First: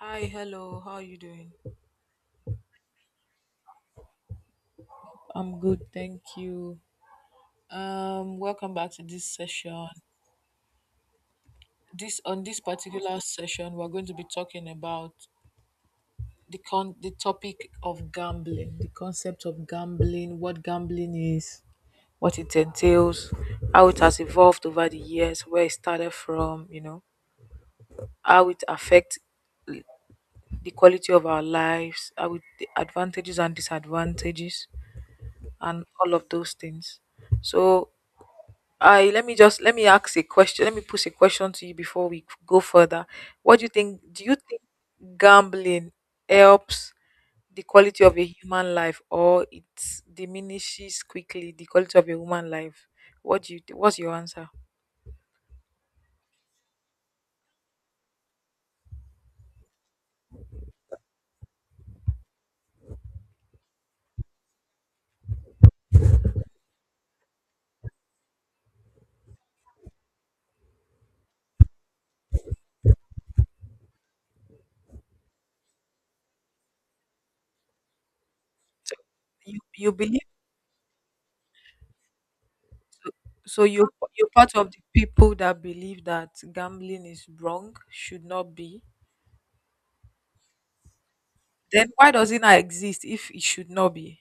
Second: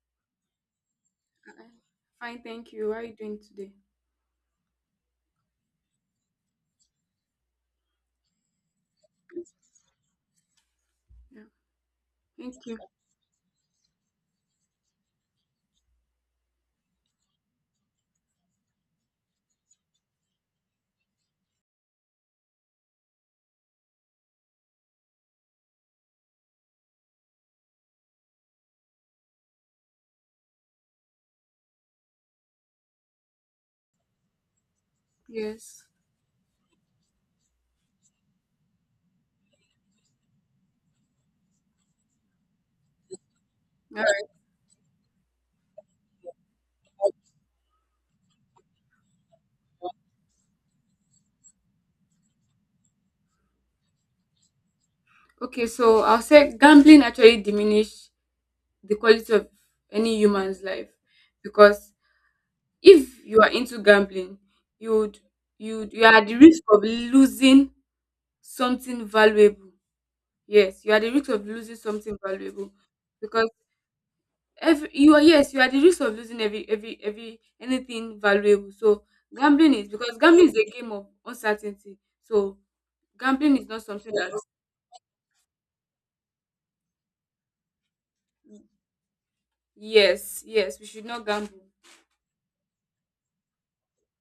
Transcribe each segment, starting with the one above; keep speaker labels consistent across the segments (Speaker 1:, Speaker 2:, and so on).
Speaker 1: Hi, hello. How are you doing?
Speaker 2: Hi. Fine, thank you. How are you doing today?
Speaker 1: I'm good, thank you. Welcome back to this session.
Speaker 2: Yeah,
Speaker 1: This on
Speaker 2: thank
Speaker 1: this
Speaker 2: you.
Speaker 1: particular session, we're going to be talking about the topic of gambling, the concept of gambling, what gambling is, what it entails, how it has evolved over the years, where it started from, you know, how it affects the quality of our lives, how it, the advantages and disadvantages, and
Speaker 2: Yes.
Speaker 1: all of those things. So I let me just let me ask a question. Let me pose a question to you before we go further. What do you think?
Speaker 2: All
Speaker 1: Do
Speaker 2: right.
Speaker 1: you think gambling helps the quality of a human life, or it diminishes quickly the quality of a human life? What do you? What's your answer?
Speaker 2: Okay, so I'll say gambling actually diminish the quality of any human's life because if you are into gambling, you'd you are at the risk of losing something valuable. Yes, you are at the risk of losing something valuable because every you are yes you are at the risk of losing every anything valuable. So
Speaker 1: You you believe
Speaker 2: gambling is a game of uncertainty. So gambling
Speaker 1: so?
Speaker 2: is not
Speaker 1: You
Speaker 2: something that.
Speaker 1: you're part of the people that believe that gambling is wrong, should not be.
Speaker 2: Yes, yes, we should not gamble.
Speaker 1: Then why does it not exist if it should not be?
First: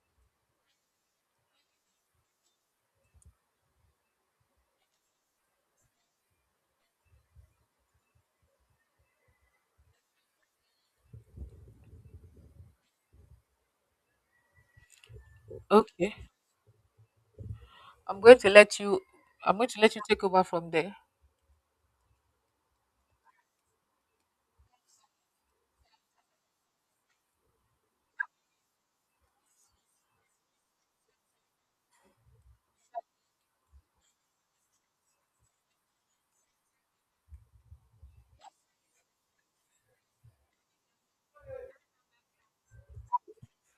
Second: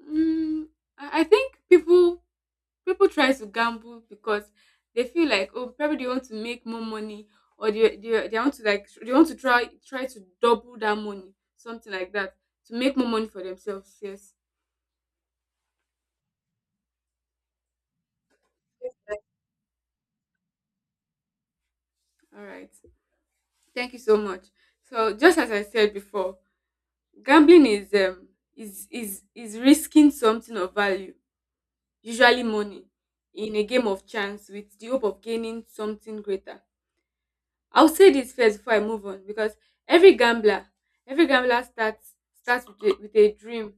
Speaker 2: Mm, I think people try to gamble because they feel like oh probably they want to make more money or they want to like they want to try to double that money something like that to make more money for themselves. Yes,
Speaker 1: Okay, I'm going to let you. I'm going to let you take over from there.
Speaker 2: all right. Thank you so much. So just as I said before, gambling is is risking something of value, usually money, in a game of chance with the hope of gaining something greater. I'll say this first before I move on because every gambler, every gambler starts with a dream.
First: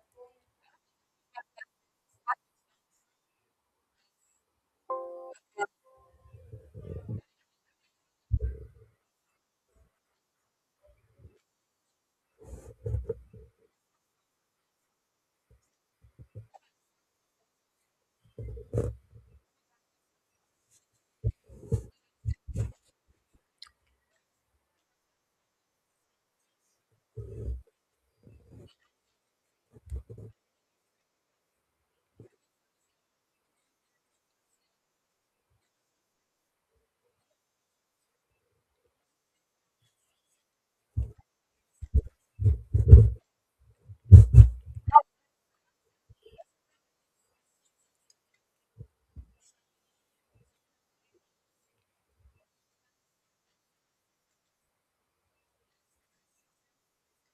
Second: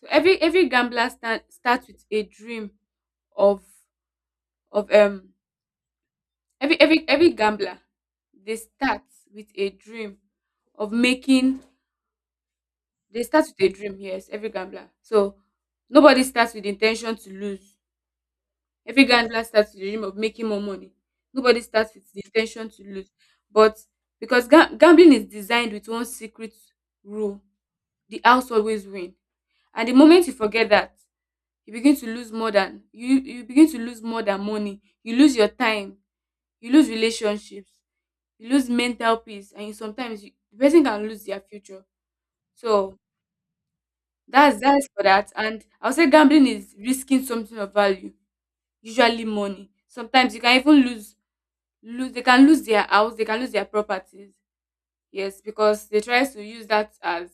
Speaker 2: So every gambler starts with a dream of of every gambler they start with a dream of making they start with a dream yes every gambler so nobody starts with the intention to lose. Every gambler starts with the dream of making more money. Nobody starts with the intention to lose. But because gambling is designed with one secret rule: the house always win. And the moment you forget that, you begin to lose more than money. You lose your time, you lose relationships, you lose mental peace, and the person can lose their future. So that's for that. And I'll say gambling is risking something of value, usually money. Sometimes you can even lose lose they can lose their house, they can lose their properties. Yes, because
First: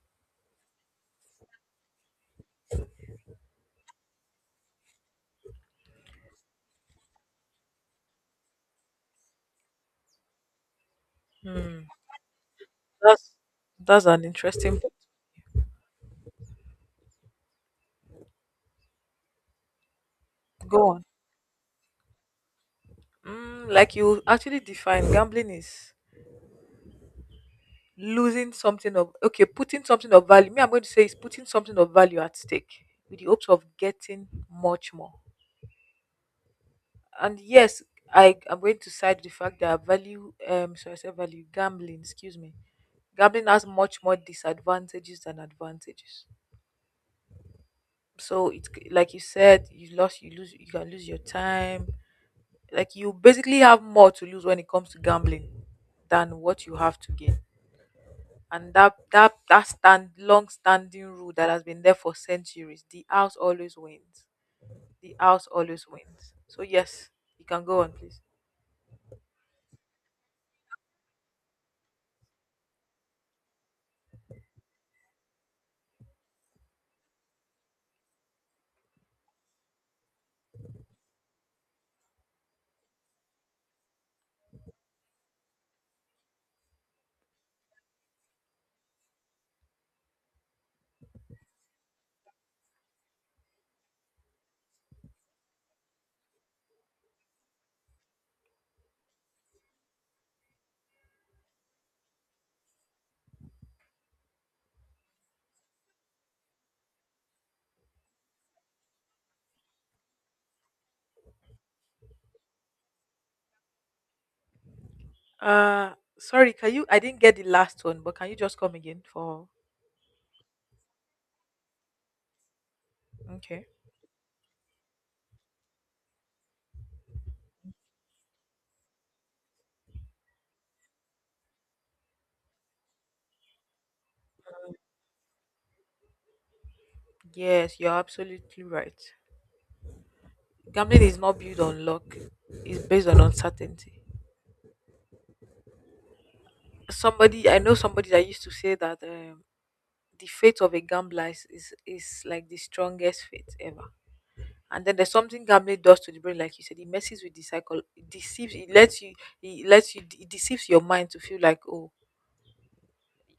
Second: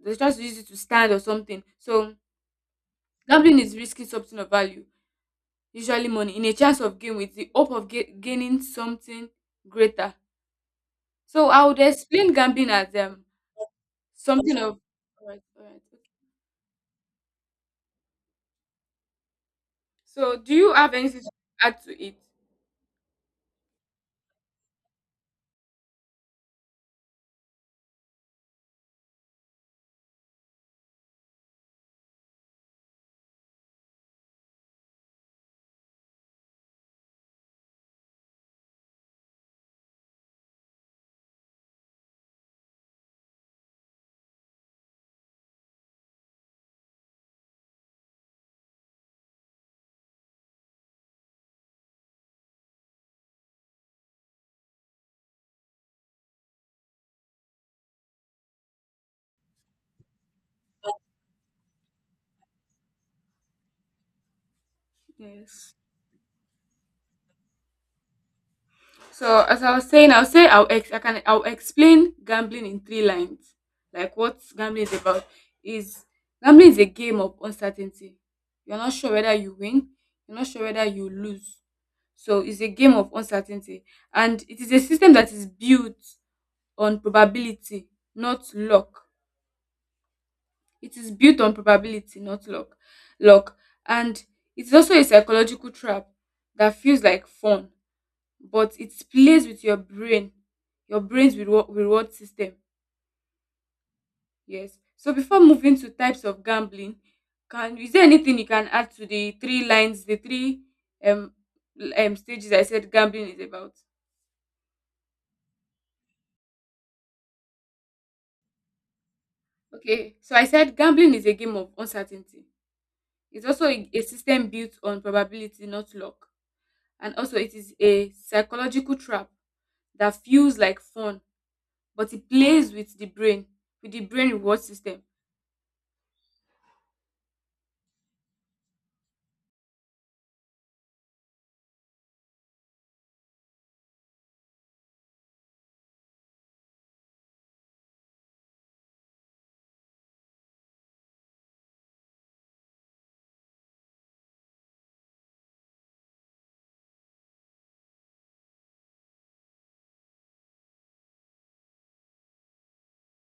Speaker 2: they try to use it to stand or something. So gambling is risking something of value, usually money, in a chance of gain with the hope of gaining something greater. So I would
Speaker 1: Hmm.
Speaker 2: explain gambling as
Speaker 1: That's that's an
Speaker 2: something of.
Speaker 1: interesting point.
Speaker 2: All right, all right. So do you
Speaker 1: Go
Speaker 2: have
Speaker 1: on.
Speaker 2: anything to add to it?
Speaker 1: Mm, like you actually define gambling is losing something of okay, putting something of value. Me, I'm going to say is putting something of value at stake with the hopes of getting much more. And yes, I am going to side the fact that value sorry, I said value gambling, excuse me. Gambling has much more disadvantages than advantages. So it's like you said, you lose you can lose your time, like you basically have more to lose when it comes to gambling than what you have to gain, and that stand long standing rule that has been there for centuries, the house always wins, the house
Speaker 2: Yes.
Speaker 1: always wins. So yes, you can go on please.
Speaker 2: So as I was saying, I'll say I'll ex- I can I'll explain gambling in three lines. Like what gambling is about is gambling is a game of uncertainty. You're not sure whether you win, you're not sure whether you lose. So it's a game of uncertainty. And it is a system that is built on probability, not luck. It is built on probability, not luck. Luck. And it's also a psychological trap that feels like fun but it plays with your brain, your brain's reward system. Yes, so before moving to types of gambling, can is there anything you can add to the three lines the three um, stages I said gambling is about?
Speaker 1: Uh sorry, can you, I didn't get the last one, but can you just come again for
Speaker 2: Okay, so I said gambling is a game of uncertainty. It's also
Speaker 1: okay.
Speaker 2: a system built on probability, not luck. And also it is a psychological trap that feels like fun but it plays with the brain, with the brain reward system.
Speaker 1: Yes, you're absolutely right. Gambling is not built on luck, it's based on uncertainty. Somebody I know, somebody that used to say that the faith of a gambler is, is like the strongest faith ever. And then there's something gambling does to the brain, like you said, it messes with the cycle, it deceives, it lets you, it deceives your mind to feel like, oh,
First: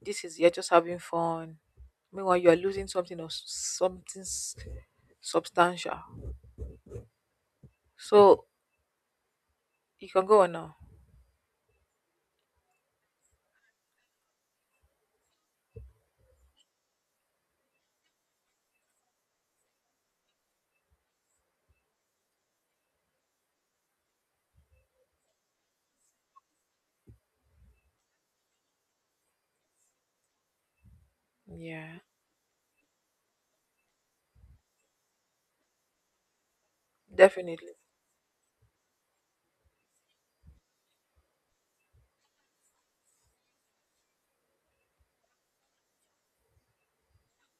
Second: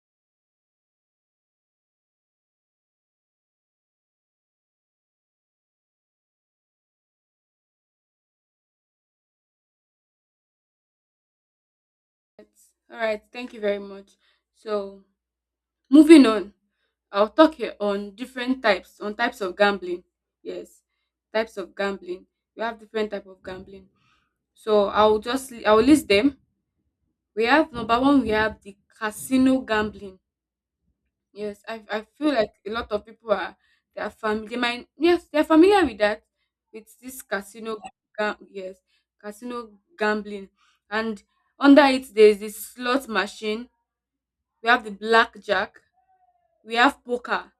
Speaker 1: this is you're just having fun. Meanwhile, you are losing something or something substantial. So you can go on now.
Speaker 2: All right, thank you very much. So, moving on, I'll talk here on different types, on types of gambling. Yes, types of gambling. We have different type of gambling. So I'll list them. We have number one. We have the casino gambling. Yes, I
Speaker 1: Yeah,
Speaker 2: I feel like a lot of people are they are familiar. They might, yes, they are familiar with that with this
Speaker 1: definitely.
Speaker 2: gam yes casino gambling. And under it there is the slot machine, we have the blackjack, we have poker.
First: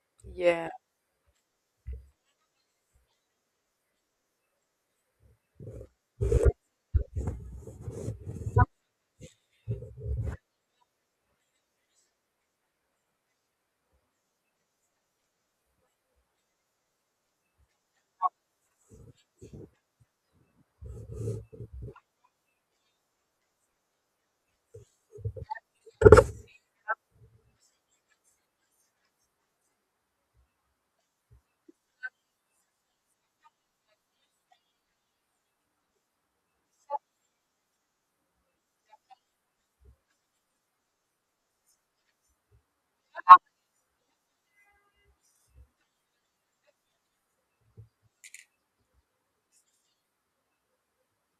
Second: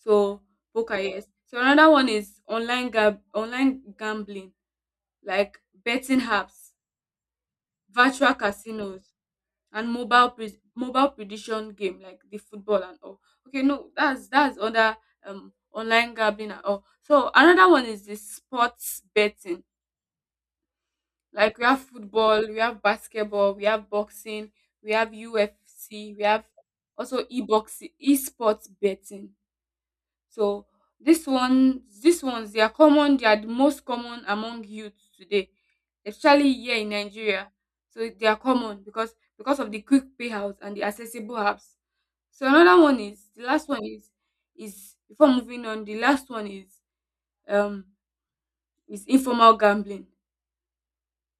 Speaker 2: So
Speaker 1: Yeah.
Speaker 2: poker, yes. So another one is online gambling, like betting apps, virtual casinos, and mobile prediction game like the football and all. Okay, no, that's other online gambling and all. So another one is the sports betting. Like we have football, we have basketball, we have boxing, we have UFC, we have also e-boxing, e-sports betting. So this one these ones they are common, they are the most common among youths today, especially here in Nigeria. So they are common because of the quick payouts and the accessible apps. So another one is the last one is um informal gambling.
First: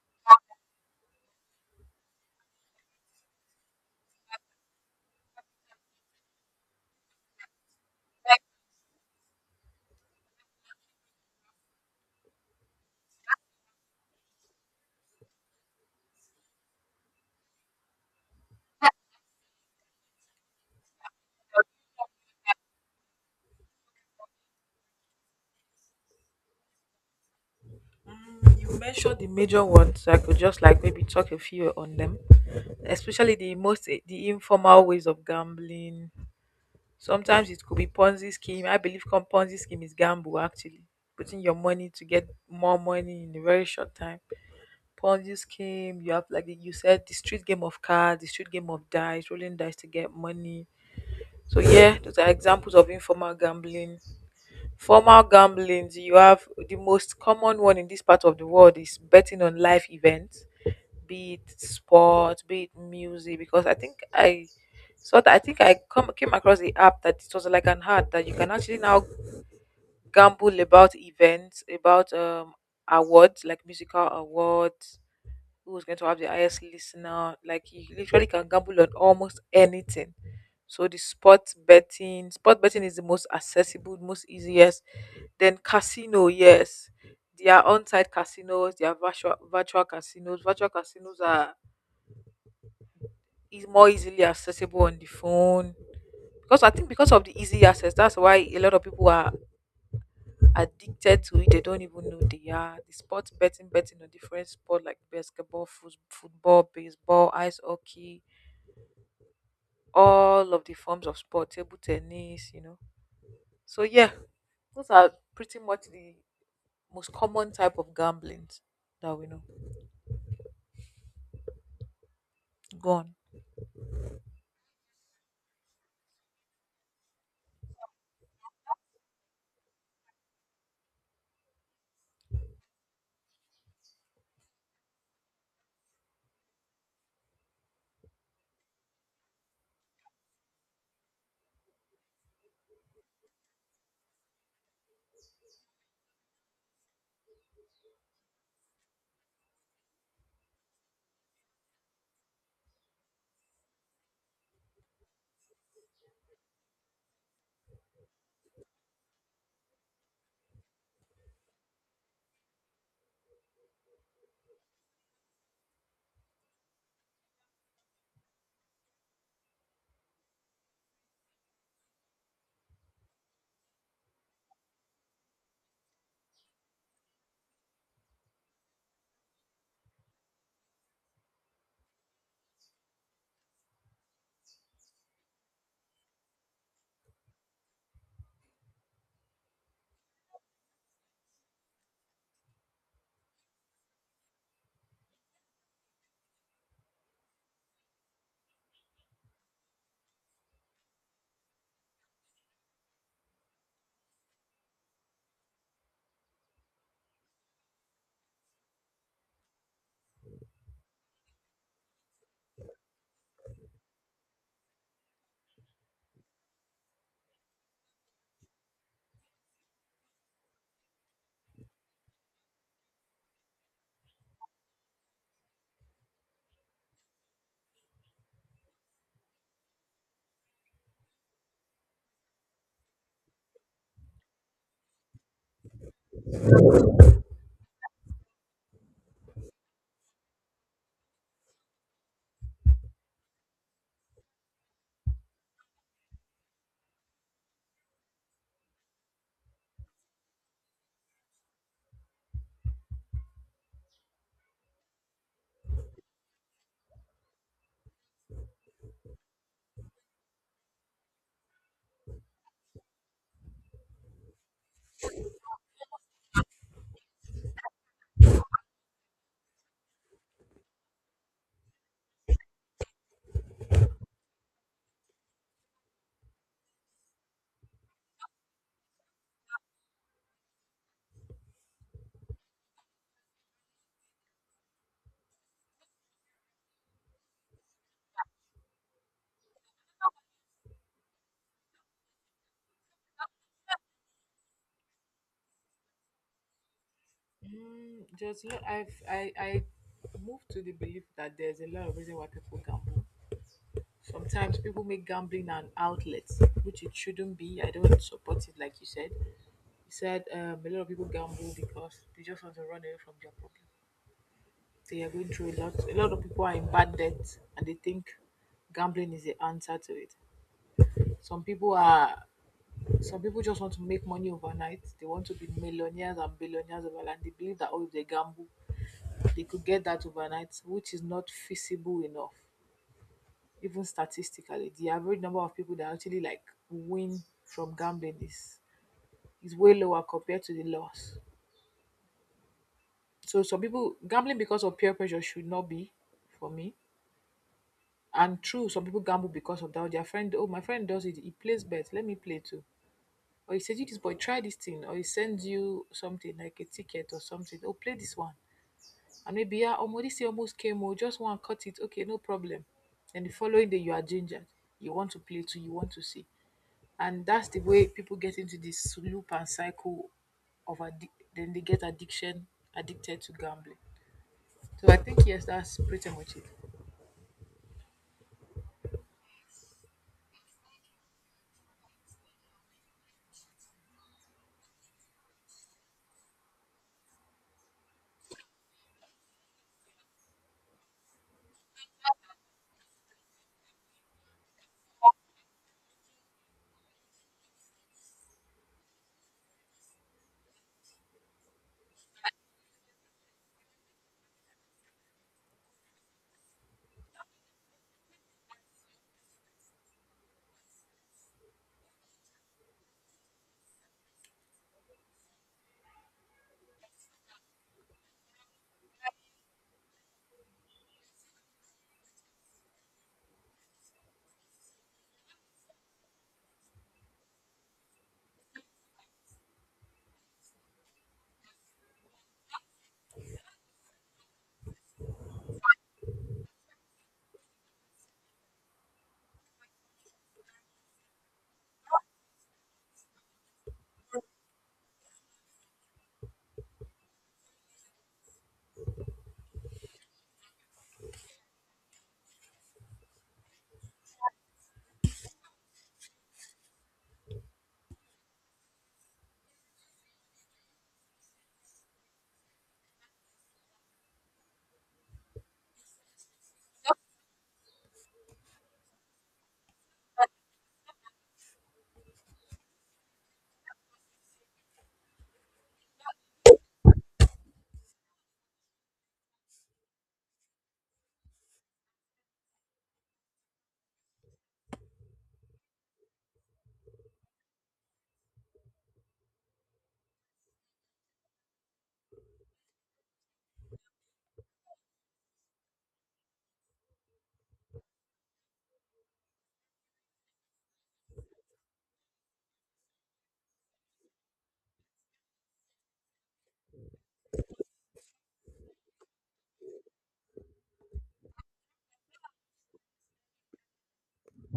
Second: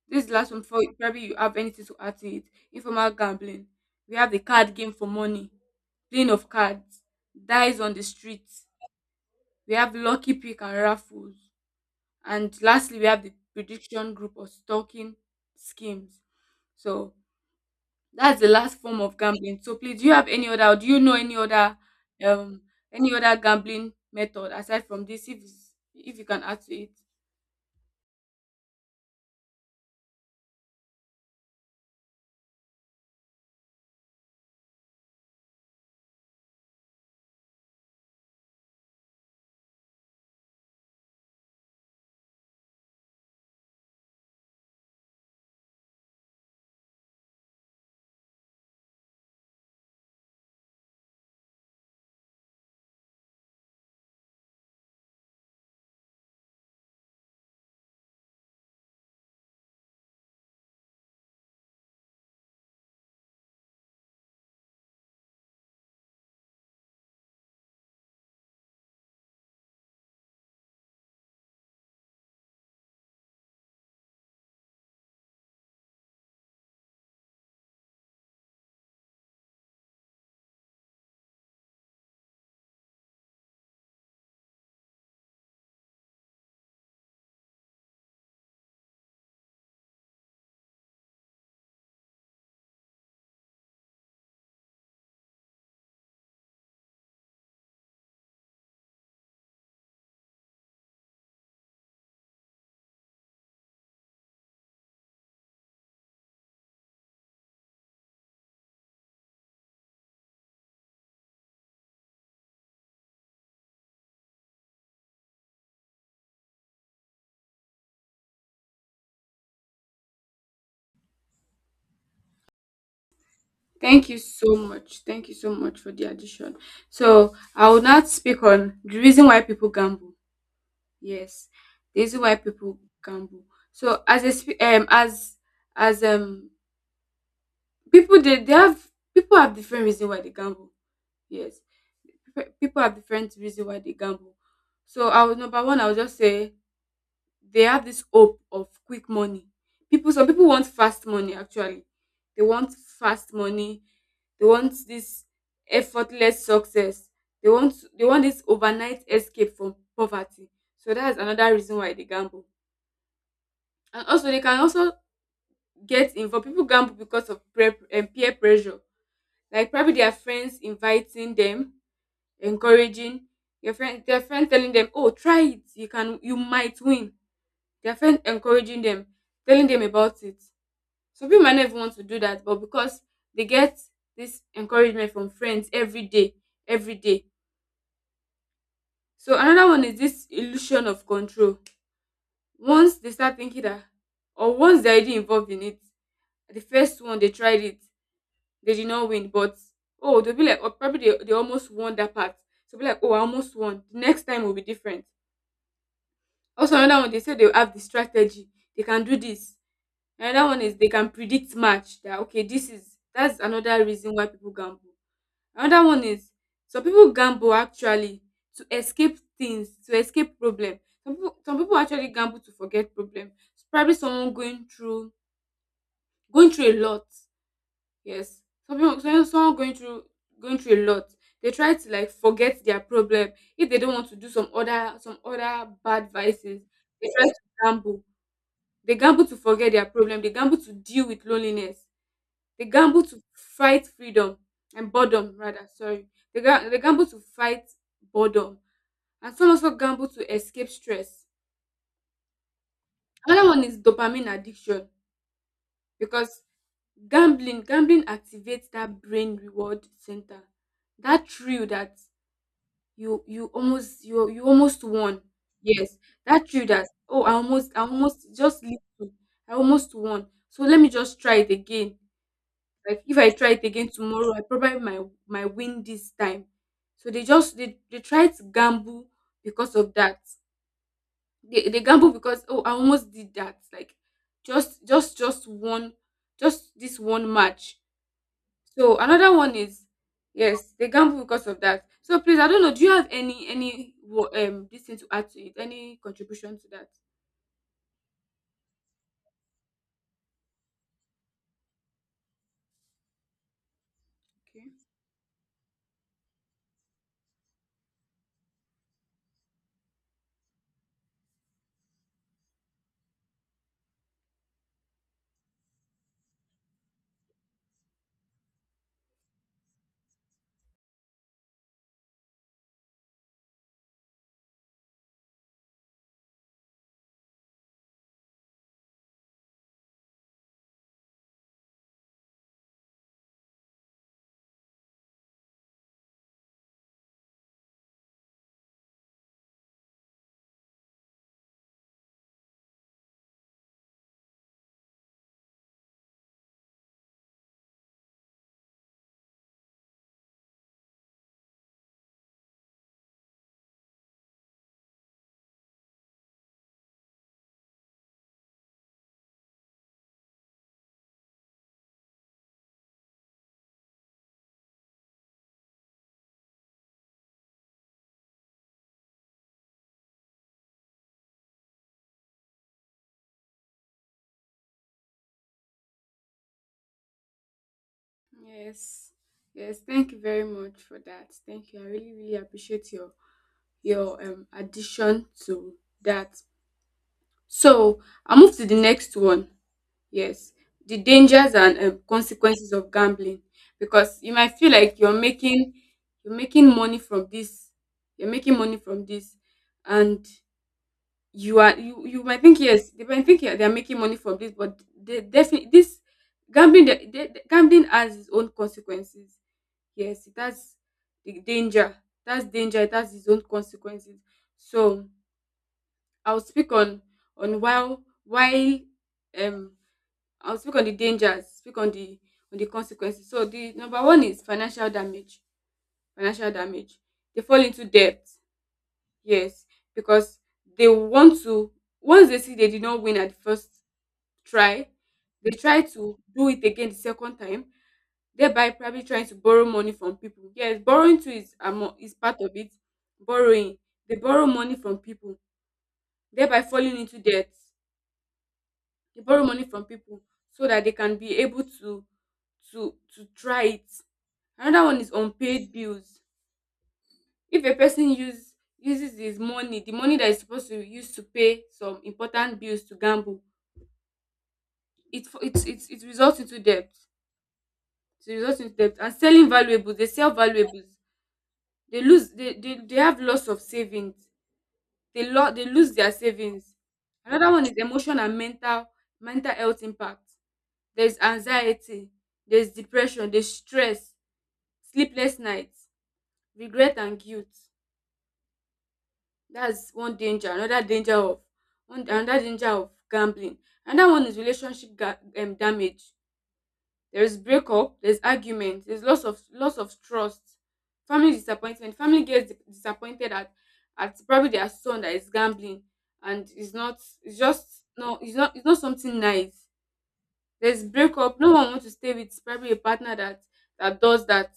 Speaker 2: This is the last one before probably you have anything to add to it. Informal gambling. We have the card game for money, playing of cards, dice on the streets. We have lucky pick and raffles. And lastly, we have the prediction group or stalking schemes. So that's the last form of gambling. So please, do you have any other, or do you know um, any other gambling method aside from this? If you can add to it.
Speaker 1: Mm, you mentioned the major ones, so I could just like maybe talk a few on them, especially the informal ways of gambling. Sometimes it could be Ponzi scheme. I believe Ponzi scheme is gamble actually, putting your money to get more money in a very short time. Ponzi scheme, you have, like you said, the street game of cards, the street game of dice, rolling dice to get money. So yeah, those are examples of informal gambling. Formal gambling, you have the most common one in this part of the world is betting on life events, be it sport, be it music, because I think I come came across the app that it was like an ad that you can actually now gamble about events, about awards like musical awards, who's going to have the highest listener. Like you literally can gamble on almost anything. So the sport betting is the most accessible, most easiest. Then casino, yes, there are on-site casinos, there are virtual casinos. Virtual casinos are is more easily accessible on the phone, because I think because of the easy access that's why a lot of people are addicted to it, they don't even know they are. The sports betting, betting on different sport like basketball, football, baseball, ice hockey, all of the forms of sport, table tennis, you know. So yeah, those are pretty much the most common type of gambling that we know. Gone.
Speaker 2: Thank you so much. Thank you so much for the addition. So I will not speak on the reason why people gamble. Yes, the reason why people gamble. So as a sp- as people they have people have different reason why they gamble. Yes, people have different reason why they gamble. So I would number one, I would just say they have this hope of quick money. People, some people want fast money. Actually, they want fast money. They want this effortless success. They want this overnight escape from poverty. So that's another reason why they gamble. And also, they can also get involved. People gamble because of peer pressure. Like probably their friends inviting them, encouraging, your friend their friend telling them, "Oh, try it. You can, you might win." Their friend encouraging them, telling them about it. Some people might not even want to do that, but because they get this encouragement from friends every day. So another one is this illusion of control. Once they start thinking that, or once they're already involved in it, the first one they tried it, they did not win, but oh, they'll be like, oh, probably they almost won that part. So be like, oh, I almost won. The next time will be different. Also another one, they say they have the strategy, they can do this. Another one is they can predict match that okay this is that's another reason why people gamble. Another one is some people gamble actually to escape things, to escape problem. Some people actually gamble to forget problem. Probably someone going through a lot. Yes. Some people some- someone going through a lot. They try to like forget their problem. If they don't want to do some other bad vices, they try to gamble. They gamble to forget their problem. They gamble to deal with loneliness. They gamble to fight freedom and boredom, rather. Sorry. They gamble to fight boredom. And some also gamble to escape stress. Another one is dopamine addiction because gambling activates that brain reward center, that thrill that you almost won. Yes, that thrill that oh I almost just little I almost won, so let me just try it again. Like if I try it again tomorrow, I probably might win this time. So they try to gamble because of that. They gamble because oh I almost did that. Like just one, just this one match. So another one is yes, they gamble because of that. So please I don't know, do you have any this thing to add to it? Any contribution to that?
Speaker 1: Just look, I move with that there's a lot of reason why people gamble. Sometimes people make gambling an outlet, which it shouldn't be. I don't support it, like you said. You said a lot of people gamble because they just want to run away from their problem. They are going through a lot. A lot of people are in bad debt, and they think gambling is the answer to it. Some people are. Some people just want to make money overnight. They want to be millionaires and billionaires overnight. And they believe that oh, if they gamble, they could get that overnight, which is not feasible enough. Even statistically, the average number of people that actually like win from gambling is way lower compared to the loss. So some people gambling because of peer pressure should not be, for me. And true, some people gamble because of that. Their friend, oh, my friend does it. He plays bet. Let me play too. Or he says, you this boy, try this thing. Or he sends you something like a ticket or something. Oh, play this one. And maybe, yeah, oh, this year almost came. Oh, just one, cut it. Okay, no problem. And the following day, you are gingered. You want to play too. You want to see. And that's the way people get into this loop and cycle of then they get addiction addicted to gambling. So I think yes, that's pretty much it.
Speaker 2: Yes. Yes, thank you very much for that. Thank you. I really, really appreciate your addition to that. So I move to the next one. Yes, the dangers and consequences of gambling, because you might feel like you're making money from this, you're making money from this, and you are you you might think yes, they might think yeah, they are making money from this, but they definitely this gambling the- gambling has its own consequences. Yes, it has the danger. That's danger. It has its own consequences. So I'll speak on why um I'll speak on the dangers. Speak on the consequences. So the number one is financial damage. Financial damage. They fall into debt. Yes, because they want to. Once they see they did not win at the first try, they try to do it again the second time, thereby probably trying to borrow money from people. Yes, borrowing too is is part of it. Borrowing. They borrow money from people, thereby falling into debt. They borrow money from people so that they can be able to to try it. Another one is unpaid bills. If a person use uses his money, the money that is supposed to use to pay some important bills to gamble, it results into debt. It results into debt and selling valuables. They sell valuables. They have loss of savings. They lose their savings. Another one is emotion and mental health impact. There's anxiety, there's depression, there's stress, sleepless nights, regret and guilt. That's one danger. Another danger of gambling. Another one is relationship damage. There's breakup, there's argument, there's loss of trust, family disappointment. Family gets disappointed at probably their son that is gambling and is not it's just no it's not it's not something nice. There's breakup. No one wants to stay with probably a partner that does that.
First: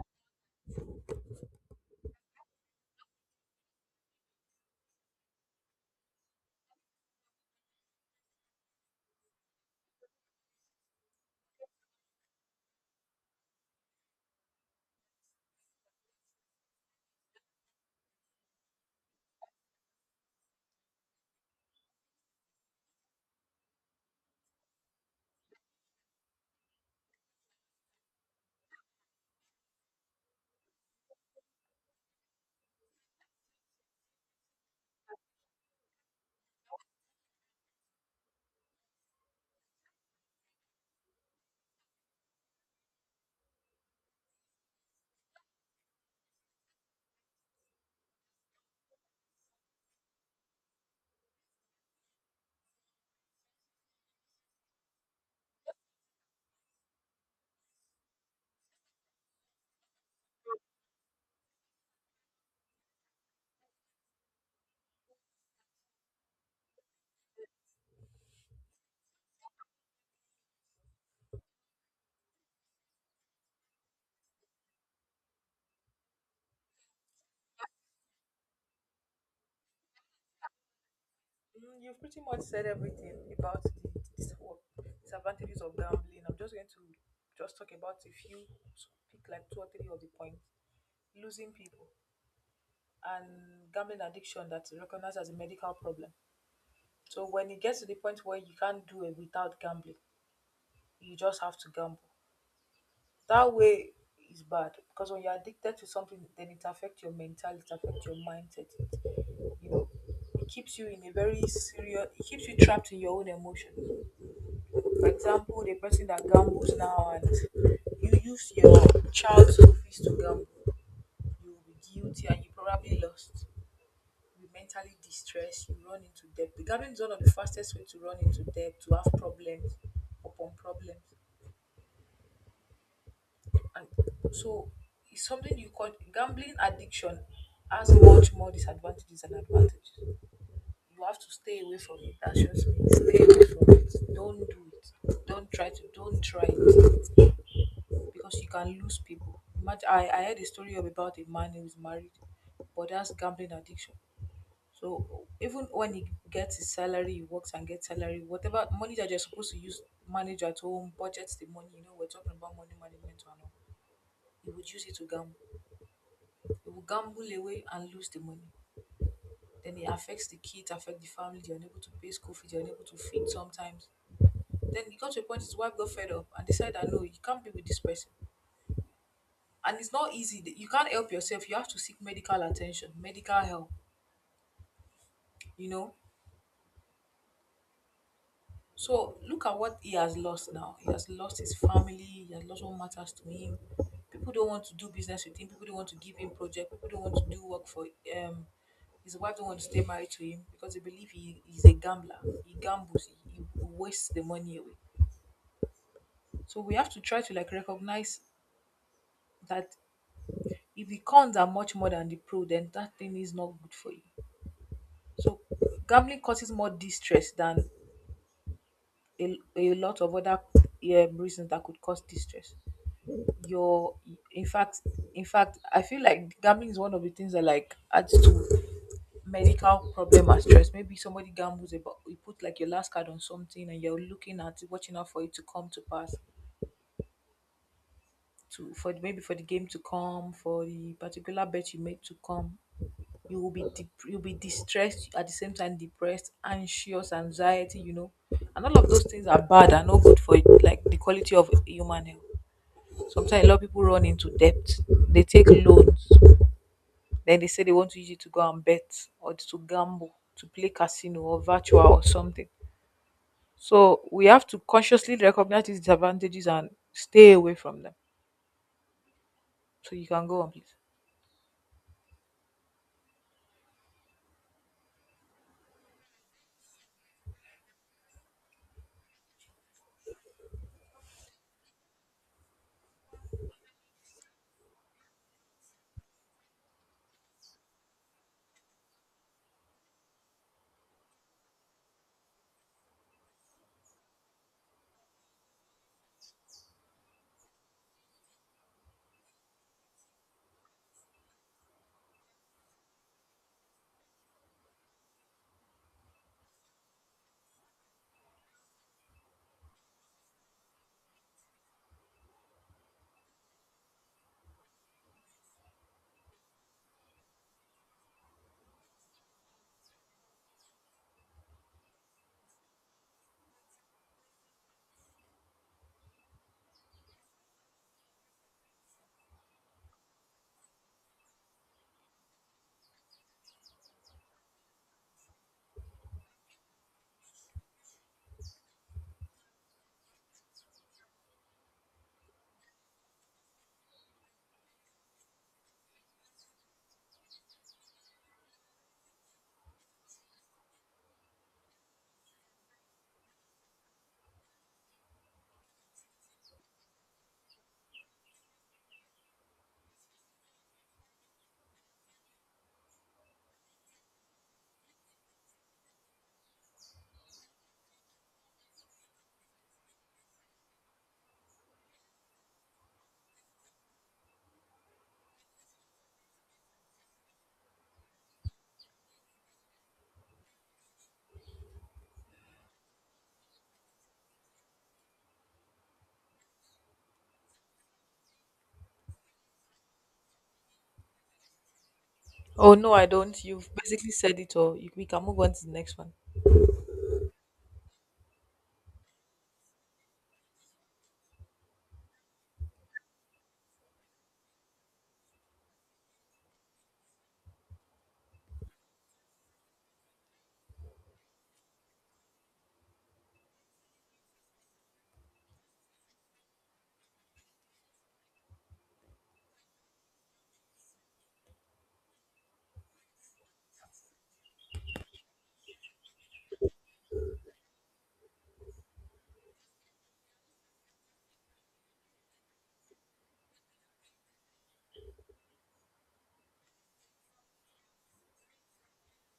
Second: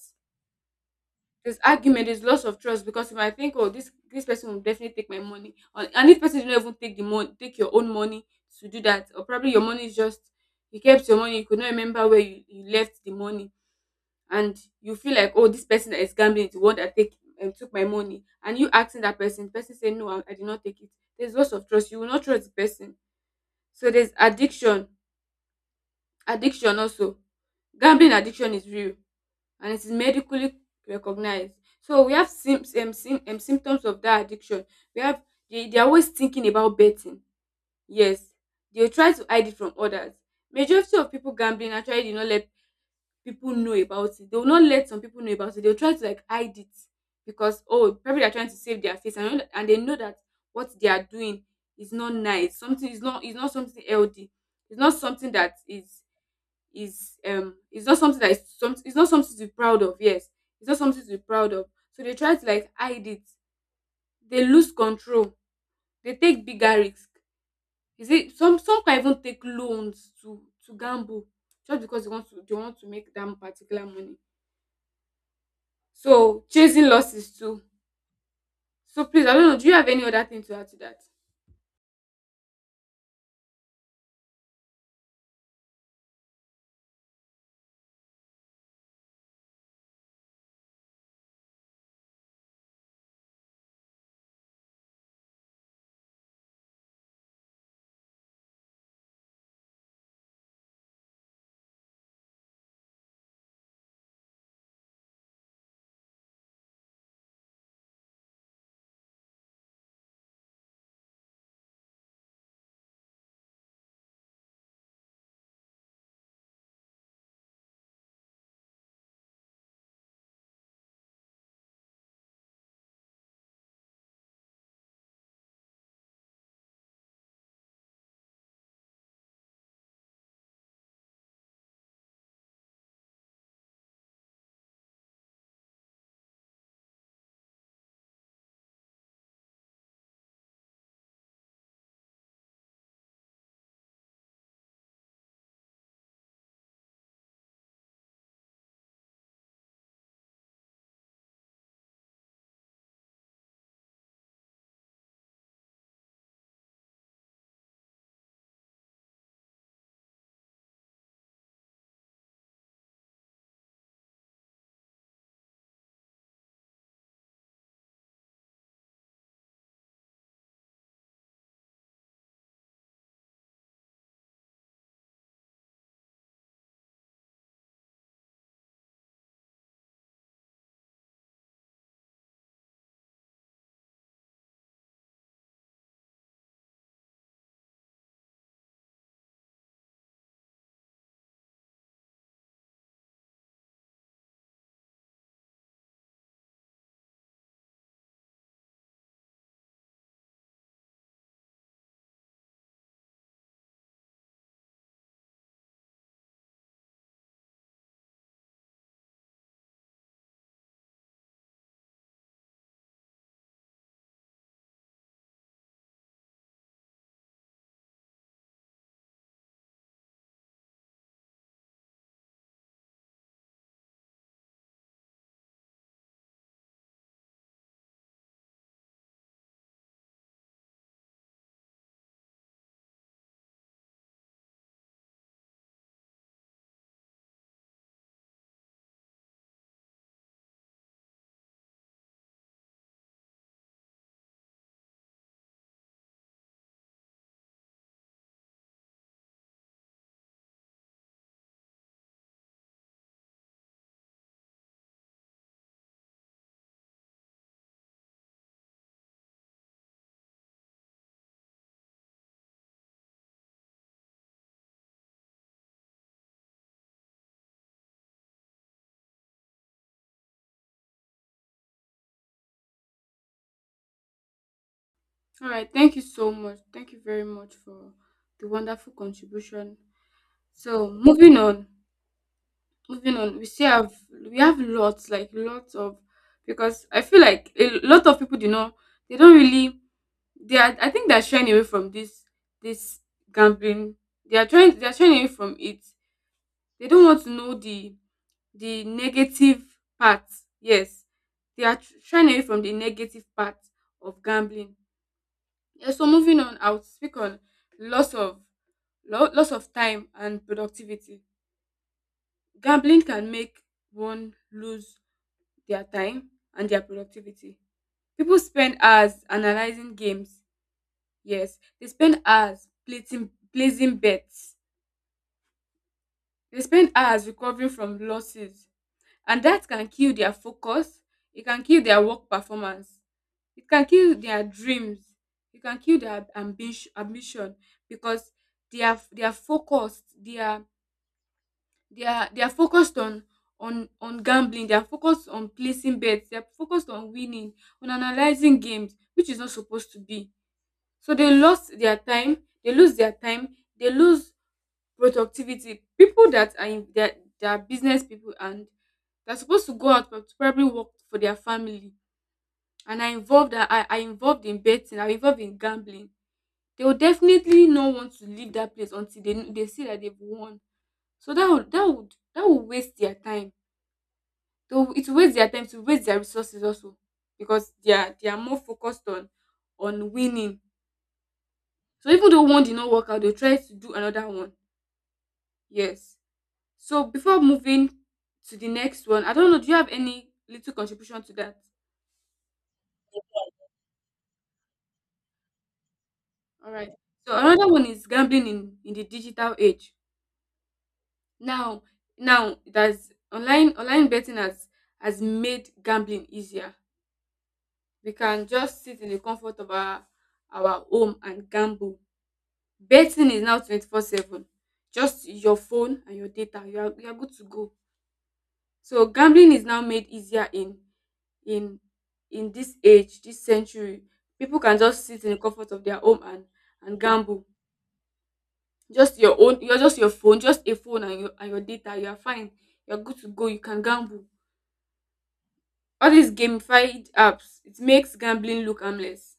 Speaker 2: There's argument, there's loss of trust because you might think, oh, this person will definitely take my money, and this person didn't even take the money, take your own money to do that, or probably your money is just you kept your money, you could not remember you left the money. And you feel like, oh, this person that is gambling is the one that take took my money. And you asking that person, person say, no, I did not take it. There's loss of trust, you will not trust the person. So there's addiction, addiction also. Gambling addiction is real and it is medically recognized. So we have symptoms of that addiction. We have they are always thinking about betting. Yes, they will try to hide it from others. Majority of people gambling actually do not let people know about it. They will not let some people know about it. They'll try to like hide it because, oh, probably they're trying to save their face, and they know that what they are doing is not nice. Something is not something healthy. It's not something that is it's not something that is some it's not something to be proud of, yes. It's not something to be proud of. So they try to like hide it. They lose control. They take bigger risks. You see, some can even take loans to gamble just because they want to make that particular money. So chasing losses too. So please, I don't know, do you have any other thing to add to that?
Speaker 1: Mm, you've pretty much said everything about the dis- or disadvantages of gambling. I'm just going to just talk about a few, so pick like two or three of the points. Losing people and gambling addiction, that's recognized as a medical problem. So when it gets to the point where you can't do it without gambling, you just have to gamble. That way is bad, because when you're addicted to something, then it affects your mentality, it affects your mindset, you know, it keeps you in a very serious, it keeps you trapped in your own emotions. For example, the person that gambles now and you use your child's school fees to gamble, you will be guilty and you probably lost, you be mentally distressed, you run into debt. The gambling is one of the fastest way to run into debt, to have problems upon problems. And so it's something you call gambling addiction has much more disadvantages than advantages. You have to stay away from it. That's just me. Stay away from it. Don't do it. Don't try to. Don't try it, because you can lose people. Imagine, I heard a story of about a man who is married, but that's gambling addiction. So even when he gets his salary, he works and gets salary, whatever money that you're supposed to use, manage at home, budget the money. You know, we're talking about money management and all. He would use it to gamble. He would gamble away and lose the money. Then it affects the kids, affect the family. They're unable to pay school fees. They're unable to feed sometimes. Then it got to a point his wife got fed up and decided that no, you can't be with this person. And it's not easy. You can't help yourself. You have to seek medical attention, medical help, you know. So look at what he has lost now. He has lost his family, he has lost what matters to him. People don't want to do business with him, people don't want to give him project, people don't want to do work for um his wife don't want to stay married to him, because they believe he is a gambler. He gambles, he wastes the money away. So we have to try to like recognize that if the cons are much more than the pro, then that thing is not good for you. So gambling causes more distress than a lot of other reasons that could cause distress. Your in fact in fact I feel like gambling is one of the things that like adds to medical problem and stress. Maybe somebody gambles about you put like your last card on something and you're looking at it, watching out for it to come to pass. To, for maybe for the game to come, for the particular bet you made to come, you'll be distressed, at the same time depressed, anxious, anxiety, you know, and all of those things are bad and not good for like the quality of human health. Sometimes a lot of people run into debt, they take loans, then they say they want to use it to go and bet or to gamble, to play casino or virtual or something. So we have to consciously recognize these disadvantages and stay away from them. So you can go on, please.
Speaker 2: All right, thank you so much. Thank you very much for the wonderful contribution. So moving on, we still have, we have lots, like lots of, because I feel like a lot of people do not, they don't really, they are, I think they're shying away from this this gambling. They are trying, they are shying away from it. They don't want to know the negative part. Yes, shying away from the negative part of gambling. Yes, so moving on, I would speak on loss of loss of time and productivity. Gambling can make one lose their time and their productivity. People spend hours analyzing games. Yes, they spend hours placing bets. They spend hours recovering from losses. And that can kill their focus. E can kill their work performance. It can kill their dreams. It can kill their ambition because they are focused. They are they are focused on gambling. They are focused on placing bets. They are focused on winning, on analyzing games, which is not supposed to be. So they lost their time. They lose their time. They lose productivity. People that are in that are business people and they're supposed to go out to probably work for their family and are involved in betting, are involved in gambling. They will definitely not want to leave that place until they see that they've won. So that would waste their time. It will waste their time to waste their resources also because they are more focused on winning. So even though one did not work out, they'll try to do another one. Yes. So before moving to the next one, I don't know, do you have any little contribution to that?
Speaker 1: Oh no, I don't. You've basically said it all. You, we can move on to the next one.
Speaker 2: All right. So another one is gambling in the digital age. Now that's online betting has made gambling easier. We can just sit in the comfort of our home and gamble. Betting is now 24/7. Just your phone and your data, you are, you are good to go. So gambling is now made easier in in this age, this century. People can just sit in the comfort of their home and gamble. Just your own, you're just your phone, just a phone and your data. You are fine. You're good to go. You can gamble. All these gamified apps, it makes gambling look harmless.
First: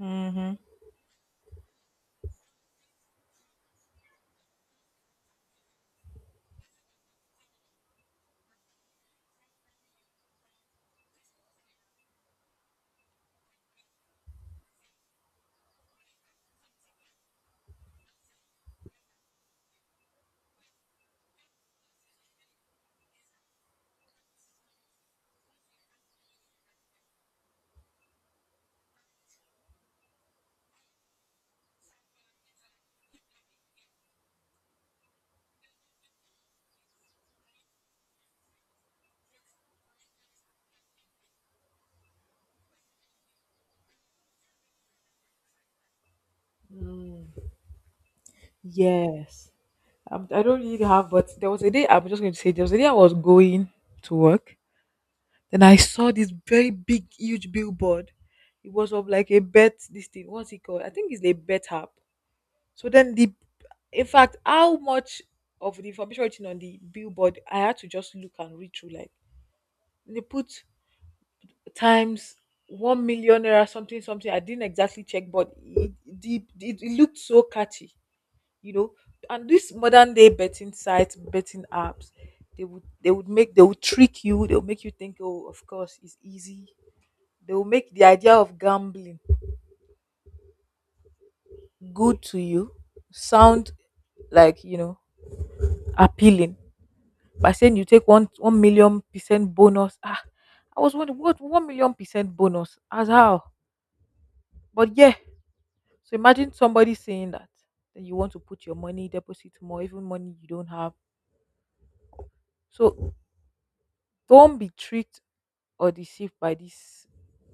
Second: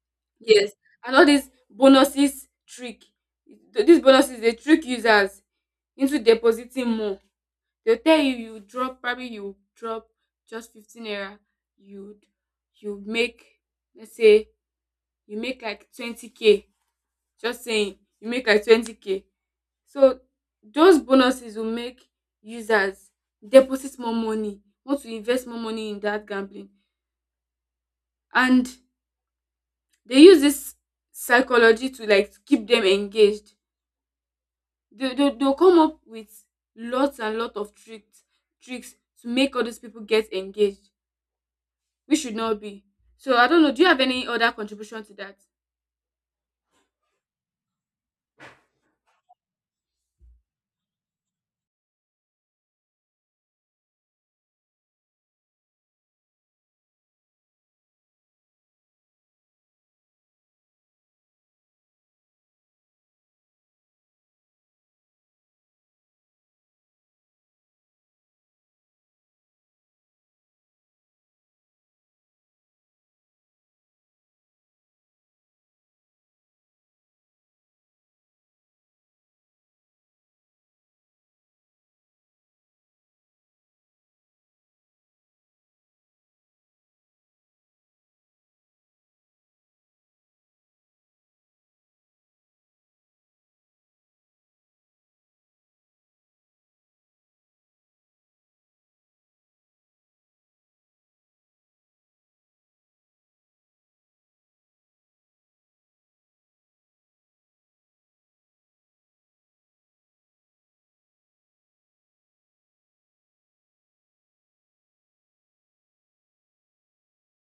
Speaker 1: Mm-hmm.
Speaker 2: Yes, and all these bonuses trick, these bonuses they trick users into depositing more. They'll tell you, you drop, probably you drop just 15 naira, you'd, you make, let's say you make like 20k, just saying you make like 20k. So those bonuses will make users deposit more money, want to invest more money in that gambling. And they use this psychology to like keep them engaged. They'll come up with lots and lots of tricks, tricks to make all these people get engaged, which should not be. So I don't know, do you have any other contribution to that?
Speaker 1: Yes. I do not really have, but there was a day, I'm just going to say, there was a day I was going to work. Then I saw this very big, huge billboard. It was of like a bet. This thing, what's it called? I think it's a bet app. So then in fact, how much of the information written on the billboard I had to just look and read through. Like they put times 1,000,000 or something, something. I didn't exactly check, but it looked so catchy, you know. And these modern day betting sites, betting apps, they would make, they would trick you, they'll make you think, oh, of course it's easy. They will make the idea of gambling good to you, sound like, you know, appealing, by saying you take one million percent bonus. Ah, I was wondering what 1,000,000% bonus as how. But yeah, so imagine somebody saying that, then you want to put your money, deposit more, even money you don't have. So don't be tricked or deceived by this,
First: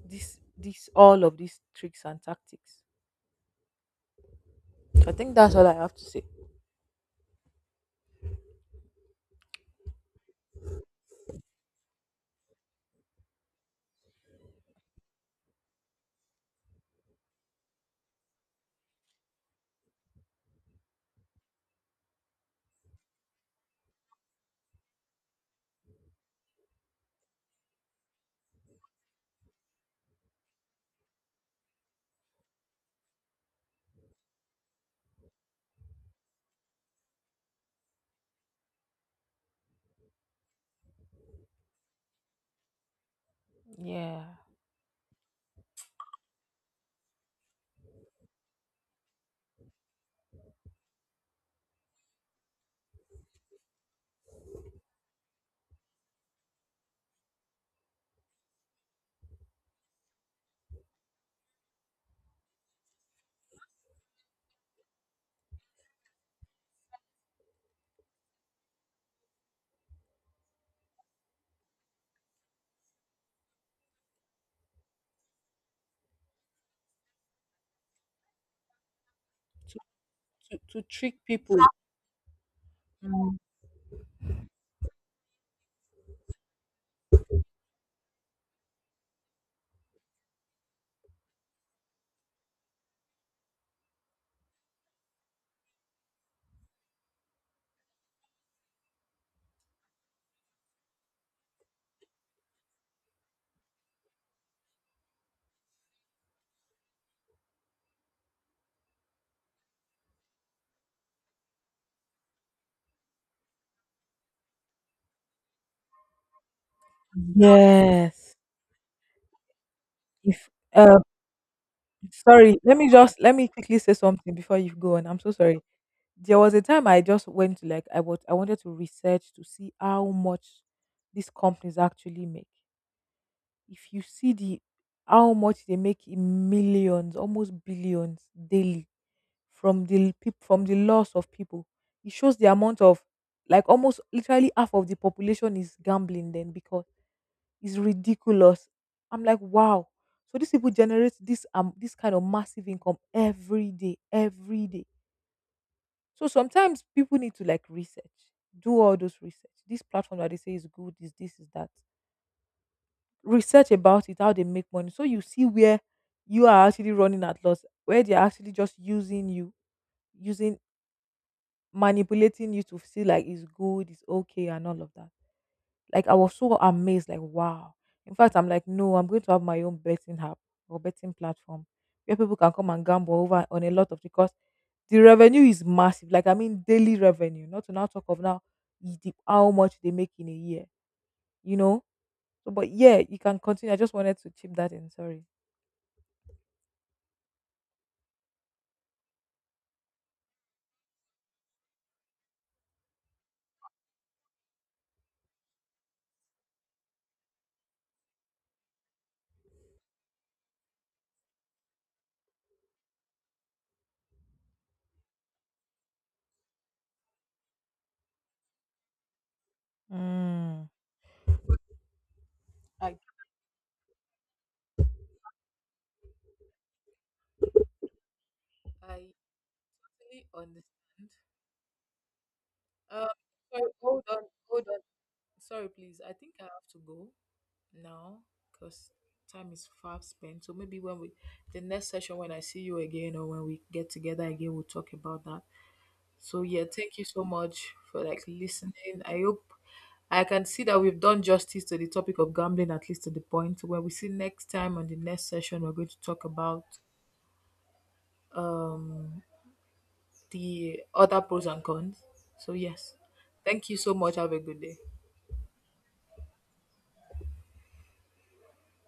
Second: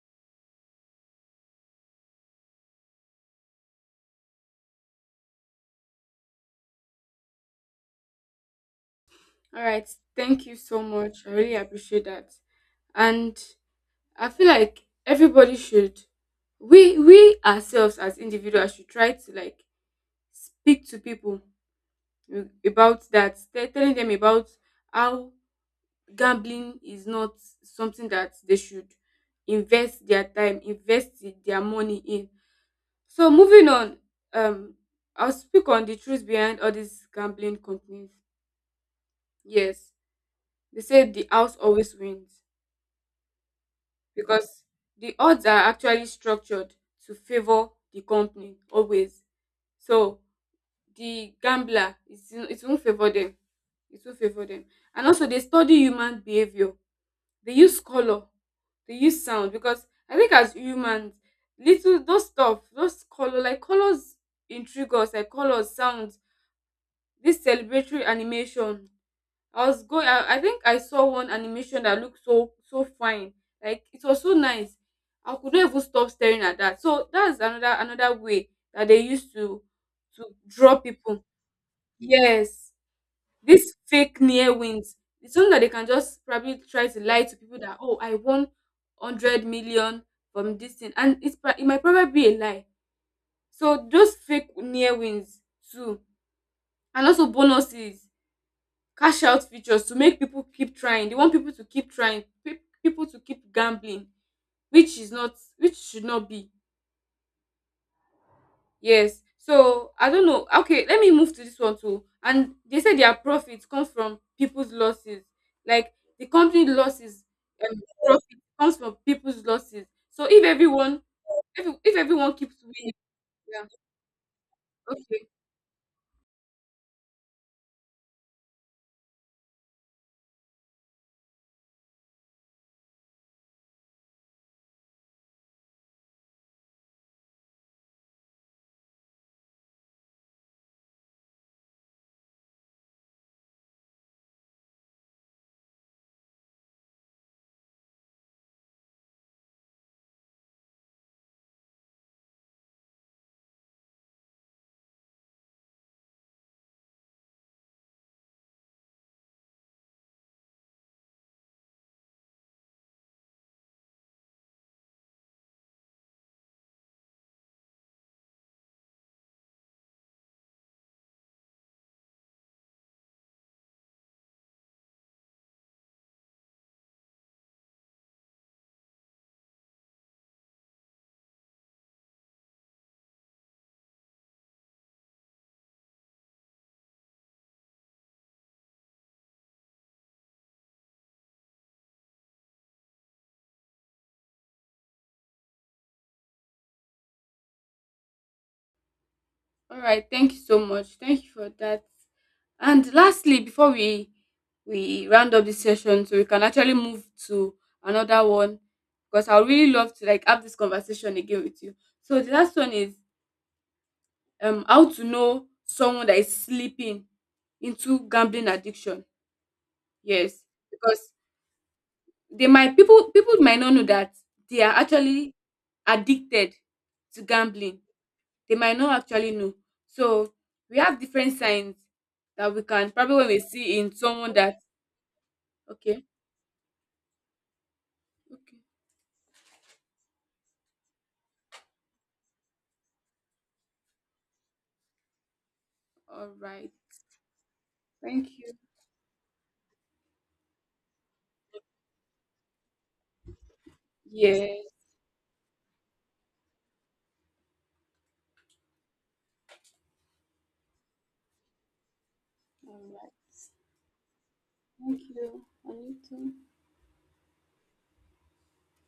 Speaker 1: this, all of these tricks and tactics. I think that's all I have to say.
Speaker 2: All right, thank you so much, I really appreciate that. And I feel like everybody should, we ourselves as individuals should try to like speak to people about that. Telling them about how gambling is not something that they should invest their time, their money in. So moving on, um, I'll speak on the truth behind all these gambling companies. Yes, they say the house always wins
Speaker 1: Yeah.
Speaker 2: because the odds are actually structured to favor the company always. So the it won't favor them. It won't favor them. And also they study human behavior. They use color, they use sound because I think as humans, little those stuff, those color, like colors intrigue us, like colors, sounds, this celebratory animation. I think I saw one animation that looked so fine. Like it was so nice. I could not even stop staring at that. So that's another way that they used to draw
Speaker 1: To trick
Speaker 2: people.
Speaker 1: people.
Speaker 2: Yes. This fake near wins, it's something that they can just probably try to lie to people that, oh, I won 100 million from this thing. And it's, it might probably be a lie. So those fake near wins too. And also bonuses, cash out features to make people keep trying. They want people to keep trying, people to keep gambling, which is not, which should not be. Yes. So I don't know. Okay, let me move to this one too. And they say their profits come from people's losses. Like the company losses, um,
Speaker 1: Yes.
Speaker 2: profit comes from people's losses. So if
Speaker 1: if uh
Speaker 2: everyone, if everyone keeps
Speaker 1: Sorry, let me
Speaker 2: winning,
Speaker 1: just, let me
Speaker 2: yeah.
Speaker 1: quickly say something before you go on, I'm
Speaker 2: Okay.
Speaker 1: so sorry. There was a time I just went to like, I was, I wanted to research to see how much these companies actually make. If you see the, how much they make in millions, almost billions, daily, from the peop from the loss of people. It shows the amount of like almost literally half of the population is gambling then, because it's ridiculous. I'm like, wow. So these people generate this this kind of massive income every day, every day. So sometimes people need to like research, do all those research. This platform that they say is good, is this, is that. Research about it, how they make money. So you see where you are actually running at loss, where they're actually just using you, using, manipulating you to feel like it's good, it's okay, and all of that. Like I was so amazed, like wow. In fact, I'm like, no, I'm going to have my own betting app or betting platform where people can come and gamble over on a lot of, because the revenue is massive. Like I mean, daily revenue. Not to now talk of now the, how much they make in a year. You know. So, but yeah, you can continue. I just wanted to chip that in. Sorry.
Speaker 2: All right. Thank you so much. Thank you for that. And lastly, before we round up this session, so we can actually move to another one, because I would really love to like have this conversation again with you. So the last one is, um, how to know someone that is slipping into gambling addiction. Yes,
Speaker 1: Mm.
Speaker 2: because they might,
Speaker 1: I
Speaker 2: people might not know that they are actually addicted to gambling. They might not
Speaker 1: I
Speaker 2: actually know.
Speaker 1: fully
Speaker 2: So
Speaker 1: understand.
Speaker 2: we have different signs that we can
Speaker 1: Um,
Speaker 2: probably when we
Speaker 1: Sorry,
Speaker 2: see in
Speaker 1: hold on,
Speaker 2: someone that,
Speaker 1: hold on. Sorry, please.
Speaker 2: okay.
Speaker 1: I think I have to go now
Speaker 2: Okay,
Speaker 1: because time is far spent. So maybe when we, the next session, when I see you again or when we get together again, we'll talk about that.
Speaker 2: all
Speaker 1: So yeah,
Speaker 2: right,
Speaker 1: thank you so much for like
Speaker 2: thank you,
Speaker 1: listening. I hope I can see that we've done justice to the topic of gambling, at least to the point. When we see next
Speaker 2: yes.
Speaker 1: time on the next session, we're going to talk about um the other pros and cons. So
Speaker 2: All
Speaker 1: yes,
Speaker 2: right,
Speaker 1: thank you so much. Have a good day.
Speaker 2: thank you, Anita.